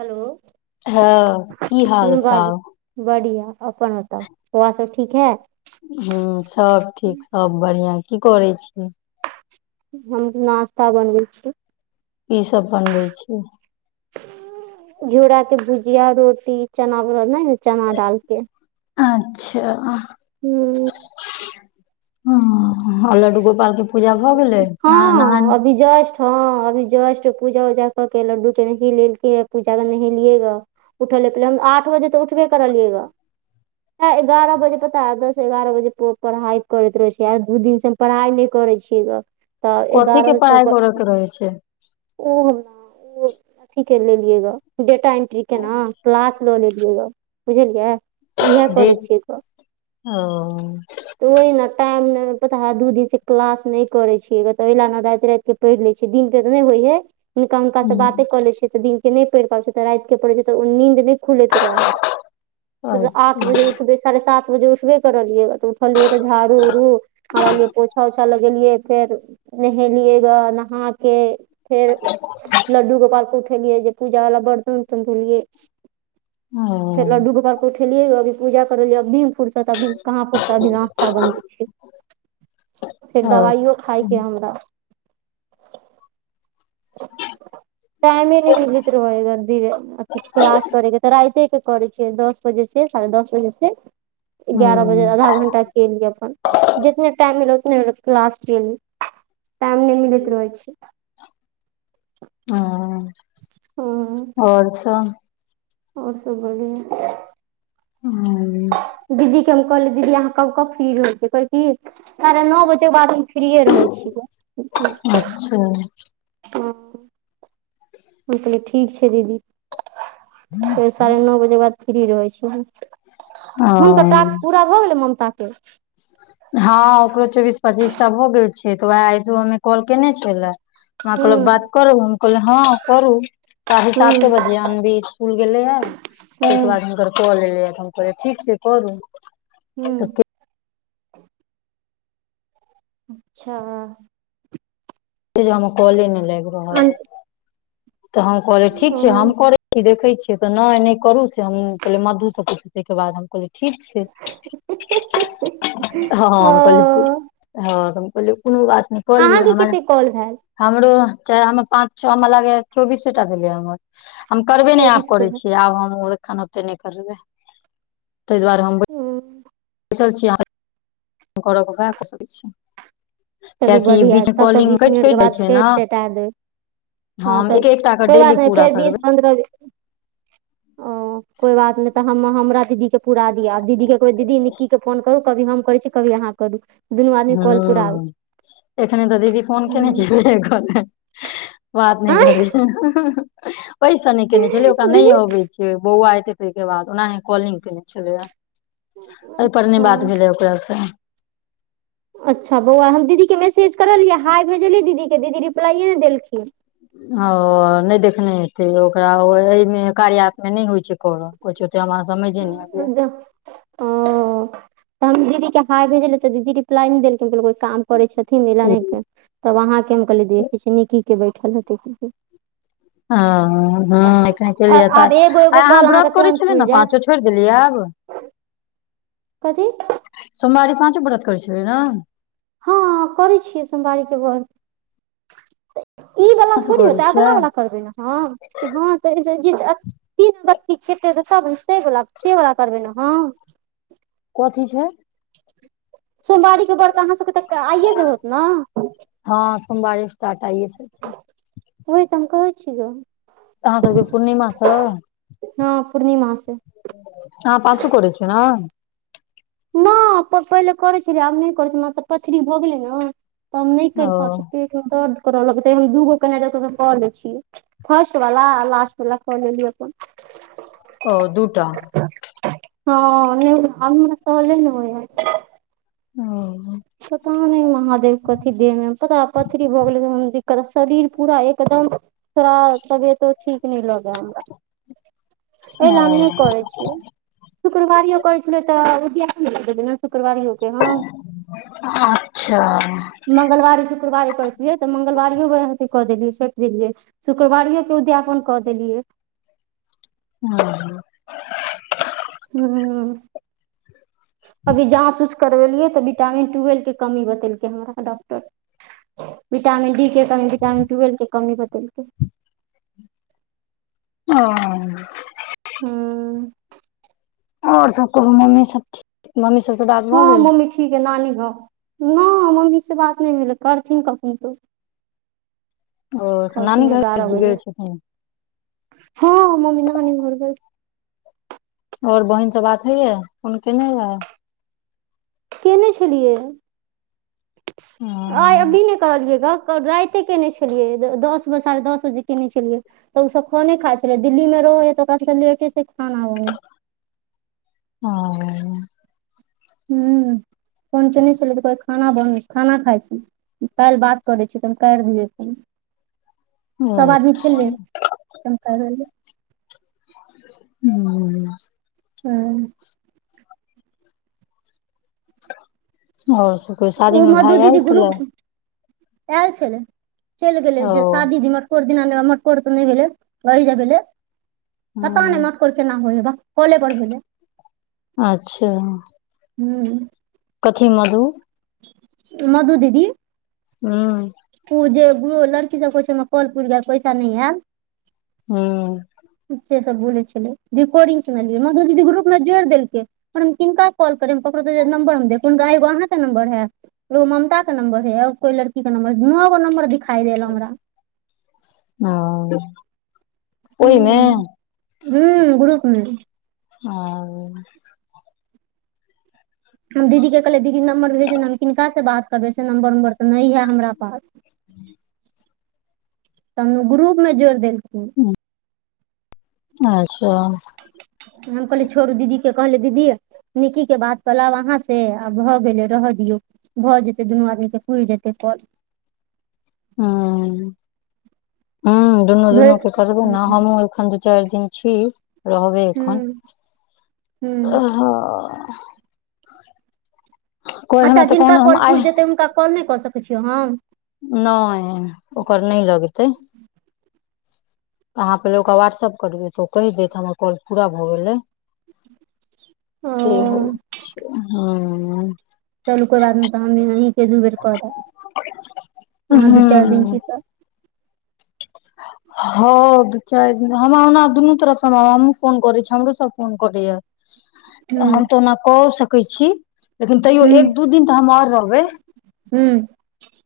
Hello. हां की ह बाजू हाल-चाल? बढ़िया अपन बताउ, बौआ सब ठीक हे। हां सब ठीक सब बढ़िया की करय छी। हम नास्ता बनबय छी। की सब बनबै छी। झोरा के भुजिया, रोटी, चना भरल नै हय चना दाल के अच्छा। ह हां अ लड्डू गोपाल के पूजा भऽ गेलय न नहान हँ अभी जस्ट हां अभी जस्ट पूजा-उजा क कै लड्डू के नहेलिए [unintelligible] पूजा के नहेलियए य। उठल लिए पहले हम आठ बजे तै उठबे करलिएग आय एगारा बजे पता ऐ दस एगारा बजे पढ़ाय करैत रहय छीयै आय दूई दिन से पढ़ाय नै करय छियै ग। तऽ कथी एगारह के बजे तक पढ़ाइ करा के रहय छै। ओ हमरा ओ अथी के लेलियै ग डेटा एंट्री के नै क्लास लऽ लेलिए यै बुझलिए उहै करय डेट छियै ग ओ ओहना टाइम नै पता ह दूई दिन से क्लास नै करय छियै ग ओहिलै नै राएत-राएत के पैढ़ लै छियै दिन के नै होय यै हिनका हुनका से बाते हूँ, कऽ ले छीयै तऽ दिन के नै पढ़ पाबय छीयै त राएत के पड़हय छीयै त ओ नींद नै खुलैत रहय हमर मतलब आठ अच्छा बजे उठबै साढ़े सात बजे उठबै करलिए तऽ उठलिए तऽ झाड़ू-उड़ू मारलिए पोछा-उछा लगेलिए। फेर नहेलिएगा नहा के फेर लड्डू गोपाल के उठेलियै जे पूजा बला बर्तन-उर्तन धोलियै। फेर ह लड्डू गोपाल के उठेलिए यै अभी पूजा करलिए अभी फुर त कभी कहाँ फुरसत, अभी नास्ता बनबय छीयै फेर दबाइयो खाय अच्छा के हमरा टाइमे नै मिलैत रहय [unintelligible] अथी क्लास करय के ते राइते कै करय छियै दस बजे से साढ़े दस बजे से एगारह बजे ह आधा घंटा दिन के अपन जेतने टाइम मिलत ओतने क्लास [unintelligible] टाइम नै मिलैत रहय छै। हां। हां। परछान आओर सब बढिया। हूं दीदी के हम कलै दीदी अहाँ कबकब फ्री रहै छियै? साढ़े नओ बजेके बाद हम फ्रिए रहैऽ छियै। अच्छा। हं- हम कलियै ठीक छै दीदी, फेर साढ़े नओ बजे बाद फ्री रहै छी हम्। हुनकर ह टास्क पूरा भऽ गेलै? ममता के? हँ ओकरो चौबीस- पच्चीस टा भऽ गेल छै तऽ उहै आय सुबह में कॉल केने छलै। हमरा कहलक बात हुँ करू, हम कहलियै हँ करू, साढ़े हुँ साते बजे अनबी कुल गेलैयैऽ, तय के हुँ बाद हुनकर कॉल एलैयै तऽ हम कहलियै ठीक छै करू। हूं- तऽ अच्छा। से जे हमर काउले नय लाइग रहल अन अय। तऽ हम कहलियै ठीक छै, ओ हम करैछी देखय छी, तऽ नय नय करू से हम पहिले मध्धु से पुइछ तै के बाद हम कहलियै ठीक छै। हँ हं -हम कहलियै कु हम कहलियै कोनो बात नय। कलियऽ, अहाँके हमर कते कॉल भेल हमरो चाहे हम पाँच छओ हमरा लागैयै चौबीसेटा भेलय हम्मर। हम करबे नय आब चौबीस गो करै भेल छियै, आब हम ओ खन ओते नय करबै। तय दुआरे हम हुँ बैसल छी [unintelligible] वैह क सकै छी। चलू कियाकि बढ़िआँ बीच तब तऽ कॉलिंग बीस कटि कटि मिनटके जाइ बाद छै फेर ने टेटा देब। हँ हम एक तब, एकटा के कोइ डेली बात नय पूरा फेर बीस- करबै पन्द्रहबे ओ कोइ बात नय तऽ हम- हमरा दीदी के पुरा दिआ, आब दीदीे कहबै दीदी निक्कीके फोन करू, कभी हम करै छी कभी अहाँ करू। दुनू आदमी कॉल पुराउ हूं, एखने तऽ दीदी फोन कने हुँ छय- [unintelligible] बात नय आँय करै छय ओइस नय केने छलै, ओकरा नय दीदी अबै छै। बौआ एत्तय तय के बाद, ओनाहि कॉलिंग केने छलैयैऽ। ओय पर नय अच्छा बात भेलै ओकरासँ। अच्छा बौआ हम, दीदी के मैसज करलियैऽ हाइ भेजलियै दीदी के, दीदी रिप्लाइये नय देलखिन। ओ, नय देखने हेतै, ओकरा अय मे -कार्या एप्म में नय होइ छै कर, कैछय त हमा समय हं, दा। ओ, तऽ हम दीदी के हाय भेजलियै तऽ दीदी रिप्लाई नय देलखिन। [unintelligible] काम करै छथिन, अयले नय कुनु, तब अहां के हम कहलियै देखैय छी निकी के बैठल हेतैकी कि हंहं एखने केलियै त आब एगो एगो आय अहाँ कॉल अहाँके व्रत करै तुरन्त छलियै पुरि ने जायत पाँचो? छोइर भेलियैऽ आब। कथी? सोमावारी पांचो ब्रत करै छलियै ने? हँ, करै छियै सोमवारी के ब्रत। ई वला कहाँ से थोड़ी करै हेतै छियै अगला वला करबै ने हम। हँ तऽ [unintelligible] से वला करबै ने हम कथी छय? सोमवारी के व्रत अहाँ सबके तऽ आइये से होएत ने हां सोमवारी स्टार्ट आइये से छै ओइ तऽ हम कहै छियै। अहाँ सबके पूर्णिमा स हँ पूर्णिमा से अहाॅं पाचो करै छियै नेय न पहिले करै छलियै आब नै करै छियै मतलब पथरी भऽ गेलै ने त हम नै कर ओ पाब छ छी पेट मे दर्द करऽ लगतै दूगो केने जा क ले छियै। फर्स्ट वला, लास्ट वला क ऽ ललियै अपन ओ दूटा हां हमरा सहले नै होइ यऽ ओह पता नै महादेव कथी देहमे पता ये पथरी भऽ गेलै उहो में दिक्कत शरीर पूरा एकदम थोड़ा तबियतो ठीक नै लगै हमरा एहिले हम नै करै छियै। शुक्रवारियो करै छलै तऽ ओद्यापन बिना शुक्रवारियो के हां अच्छा मंगलवारी शुक्रवारी करथियै तऽ मंगलवारियो अथी कऽ देलियै सोएप देलियै। शुक्रवारियो के उद्यापन कऽ देलियै। हां हां हूॅं अभी जहां कुछ करवेलियै तऽ विटामिन टुवेल्व के कमी बतेलकै हमरा डॉक्टर विटामिन डी के कमी, विटामन टूवेल्व के कमी बतेलकै। ओह हूॅं और सब कहूं मम्मी सब के मम्मी सबसे बात हां मम्मी ठीक हइ नानी घर नय मम्मी से बात नहि भेलै करथिन कखनो त [inaudible] ओ तऽ नानी घर गेल छथिन। हां मम्मी नानी घर गेल और बहिनसे बात होइ ये फोन केने रएह। केने छलिये आइ अभी नै करलिए राएत कते केने छलियै, दस बजे साढ़े दस बजे केने छलियै। तऽ ओसभ खोने खाइ छले, दिल्लीमे रहे त ओकरा सबके लेटे से खाना बने ओह हूं फोन केने छले अभी तक खाना बनबै खाना खाइ छी काल्हि बात करै छी तऽ हम काटि दियै फोन सभ आदमी अच्छा छेले त हम कर लेलियो हूॅं हूं और सब कोइ शादी उ मे मधु भाय आयल दीदी छलै ग्रुप आयल छलै, चलि गेलै ओ शादी दिना कोर दिना मे मटकोर त नैय भेलै अहिज भेले पत्ता नै हूँ मटकोर केना होइ ये भकक काॅले पर भैले। अच्छा हूँ। कथी मधु मधु दीदी। हुं। उ जे दुओ लड़की सब कहै छै हमर कॉल पुइर गैल पैसा नै आएल। हुं। से सब बोलै छलै, रिकॉर्डिंग सुनलिये मधु दीदी ग्रुप मे जोड़ देलकै। पर हम किनका कॉल करिये, हम ककरो देलिये नंबर हम देखबे नै, हुनकर एगो अहाँ के नंबर हय। एगो ममता के नंबर हय और कोय लड़की के नंबर हय, नौगो नम्बर दिख औ। हुं, हूँ ग्रुप मे। औ। हम दीदी के कहलियै दीदी नम्बर भेजु ने हम किनका से बात करबै से नम्बर-उम्बर तऽ नै या हमरा पास। तहन ग्रुप मे जोड़ देलखिन। अच्छा। हम कहलिये छोरु दीदी के कहलिये दीदी निक्की के बात क लेब अहाँ से आ भऽ गेलै रहा दियौ। भऽ जेतै दुनू आदमी के पुर जेतै कॉल। हां, हां भरि दुनू-दुनू के करबु नै हमु अखन जे चार दिन छी। रहबै एखन, हूँ हूँ हां। अच्छा कहन जिनका हम कॉल आइ पूर जेतै हुनका कॉल नै कऽ सकै छिये हम। नै ओकर नै लगते। तऽ अहाँ पहिले ओकरा व्हाट्सऐप करबै तऽ ओ कैह देत हमर कॉल पूरा भऽ गेलै। [unintelligible] ओ से होय छै, हुं। चलु कोय बात नै तहन हम अहीं से दू बेर करब, ह अहाँ दू-चार दिन छी ह त [inaudible] हां दू-चार दिन हमरा ओना आब दुनू तरफ से हमरा हमु फोन करै छी, हमरो सब फोन करैया। हम हूँ तऽ ओना कऽ ओ सकै छी, लेकिन तैयो एक-दू दिन तऽ हम और रहबै। हुं।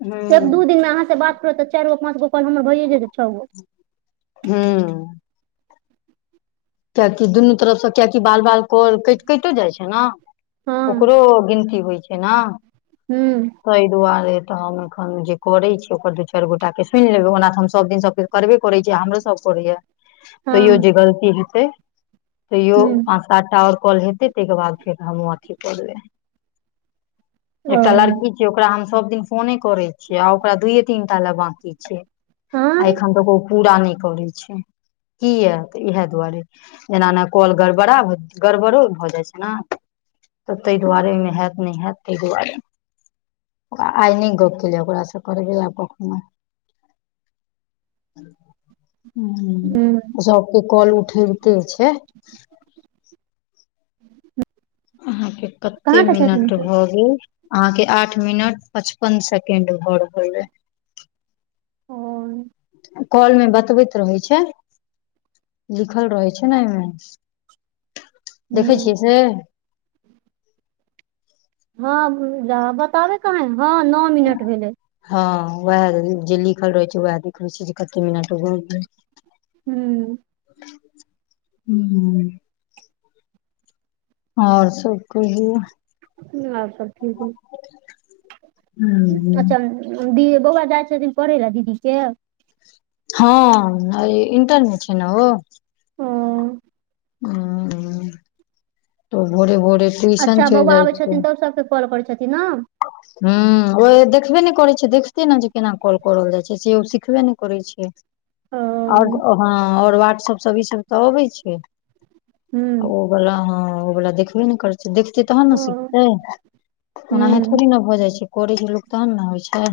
ह एक-दू दिन मे अहाँ से बात करब तऽ चारगो-पाँचगो कॉल हमर भ ए जेतै छगो। हुं। कियाकि दुनू तरफ से कियाकि बाल-बाल कॉल केट कैटे जाय छै ना। हँ ओकरो गिनती होय छै ना। हुं। तै दुआरे तऽ हम एखन जे करै छी ओकर दू-चार गोटा के सुन लेबै ओना तऽ हम सब दिन सबके करबे करै छै, हमरो सब करैया तैयो हँ जे गलती हेतै तैयो हूँ अहाँ आठटा और कॉल हेतै तै के बाद फेर हमु अथी करबेै। ओ एकटा लड़की छी ओकरा हम सब दिन फोने करे छियै आ ओकरा दुये-तीनटा लए बाकी छै। ए हँ एखन तक ओ पूरा नै करै छै किया तऽ इहाए दुआरे। ऐना नै कॉल गड़बड़ा भ गड़बड़ो भऽ जाय छै नै। तऽ तै दुआरे ओयमे हैत नै हैत तै दुआरे। अ आय नै गप्प केलये ओकरा से करबै आब कखनो। हूँ हूं सबके कॉल उठैबते छै। [inaudible] अहाँके कत्ते कहाँ के छथिन मिनट से भऽ गेल? अहाँके आठ मिनट पचपन सेकेंड भऽ रहल अय। ओ कॉल में बतबैत रहै छै लिखल रहै छै न अय में। देखै हूँ छियै से? हँ जा बताबै कहाँ है हँ नऽ मिनट भेलै। हँ वएह जे लिखल रहै छै उएह देखबय छै जे कत्ते मिनट भऽ गेल। हूं। हूं। और सब कहियौ। आर सब ठीक अय हम्म, अच्छा दी बौआ जाइ छथिन पढ़ै लए दीदी के? हँ ए इंटर में छै न ओ। ओ हूं तऽ ओ भोरे-भोरे ट्यूशन अच्छा चइल बौआ जाइ आबै छै। छथिन तब सबके कॉल करे छथिन न। हूं ओ ए देखबे नै करै छै देखतै न जे केना कॉल करल जाइ छै से ओ सिखबे नै करै छै। ओ और हँ और वाट्सप सब ईसभ तऽ अबै छै। हूं। बला हँ ओ वला देखबे नै करै छै देखतै तहन न सिखतै। ओनाहे हूँ थोड़ी न भऽ जाइ छै करै छै लोक तहन न होइ छै।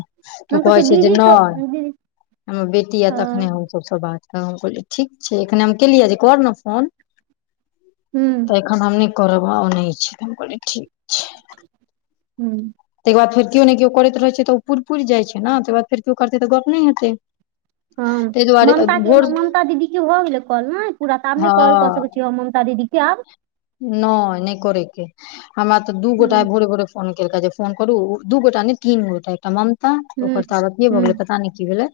तो हम कहै छियै छै जे दीदी नै के दीदी हमर बेटी एत हँ तखने हम सबसऽ बात करब हम कहलियै ठीक छै एखने हम केलियै जे कर न फोन। हूं। तऽ एखन हम नय करब ओ नय छै तऽ हम कहलियै ठीक छ हूं। तयके बाद फेर किओ नैय किओ करैत रहै छै तऽ ओ पुइर-पुइर जाइ छै न तकर बाद फेर किओ करतै तऽ गप नै हेतै। हँ। ताहि दुआरे ममता के भोर ममता दीदी के भऽ गेलै कॉल नाय पूरा तऽ आब नै कॉल कऽ सकै छी हम ममता दीदी के आब? नैय नैय करयके हमरा तऽ दू गोटा आइ हूँ भोरे-भोरे फोन केलका जे फोन करू दू गोटा नैय तीन गोटा एकटा ममता हूँ ओकर तऽ आब अथिए भऽ हूँ गेलै पता नै की भेलै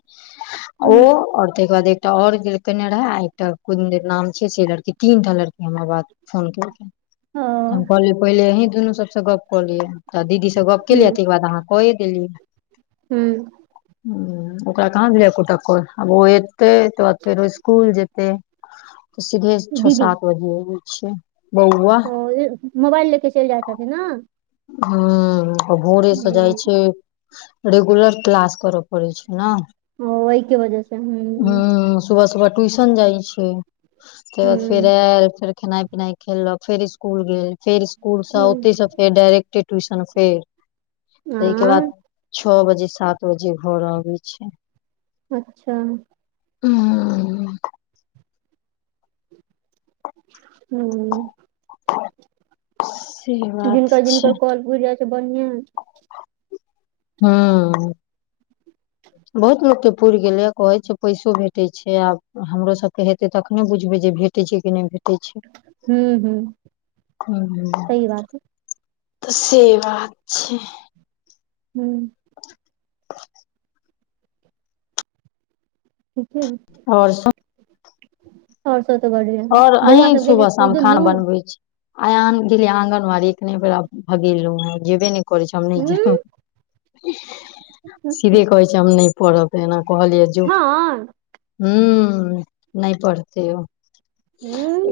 ओ हूँ और तै के बाद एक एकटा और जे केने रहै आ एकटा कोन दैन नाम छै से लड़की तीनटा लड़की हमरा बात फोन केलकै। ओ तऽ हम कहलियै पहिले अहीं दुनू सबसऽ गप कऽ लियै तऽ दीदी स से गप्प केलियै हूँ तयके बाद अहाँ कऽये देलियै। हूँ हूं ओकरा कहाँ भेलैया एक्कोटा कॉल आब ओ एतै तकर बाद फेरो स्कूल जेतै तऽ सीधे छ दीदी सात बजे अबै छियै। बौआ ओ ले मोबाइल लेके चइल जाइत हेथिन न? हूं भोरे स जाइ ने छै रेगुलर क्लास करऽ पड़ै छै न। ओ अयके वजह से हूं। सुबह-सुबह ट्यूशन जाय छै तयके बाद फेर हूँ एल फेर खेनाई-पिनाई खेलक फेर स्कूल गेल फेर स्कूल स ओतै स फेर डायरेक् ट्यूशन फेर, ताहिके बाद, हँ छओ बजे सात रोजे घर आबै छै, अच्छा हँ। ह, से बात जिनका- जिनकर काँल पूर जाय छै, बढिआ। हू। बहुत लोकके पुर गेलै, कहै छै पैसो भेटैत छै, आब हमरो सभके हेतै तखने बुझबै जे भेट भेटै छै कि नहि भेटै छै, हूँ हूँ ह। सही बात है तऽ से बात छै। हूँ। ठीके हेतई। आओर सब? और सब त बढिया। और अहीं सुबह, शाम खाना बनबै छी? आयान गेले आंगनबाड़ी, अखने ओकरा भगेलु है, जेबे ने करै छै, हम नहि हूँ जैब, सीधे कहै छै म नहि पढ़ब, एना कहलियै जो। हँ हू, नहि पढ़ते ओ। हँ। एक [unintelligible]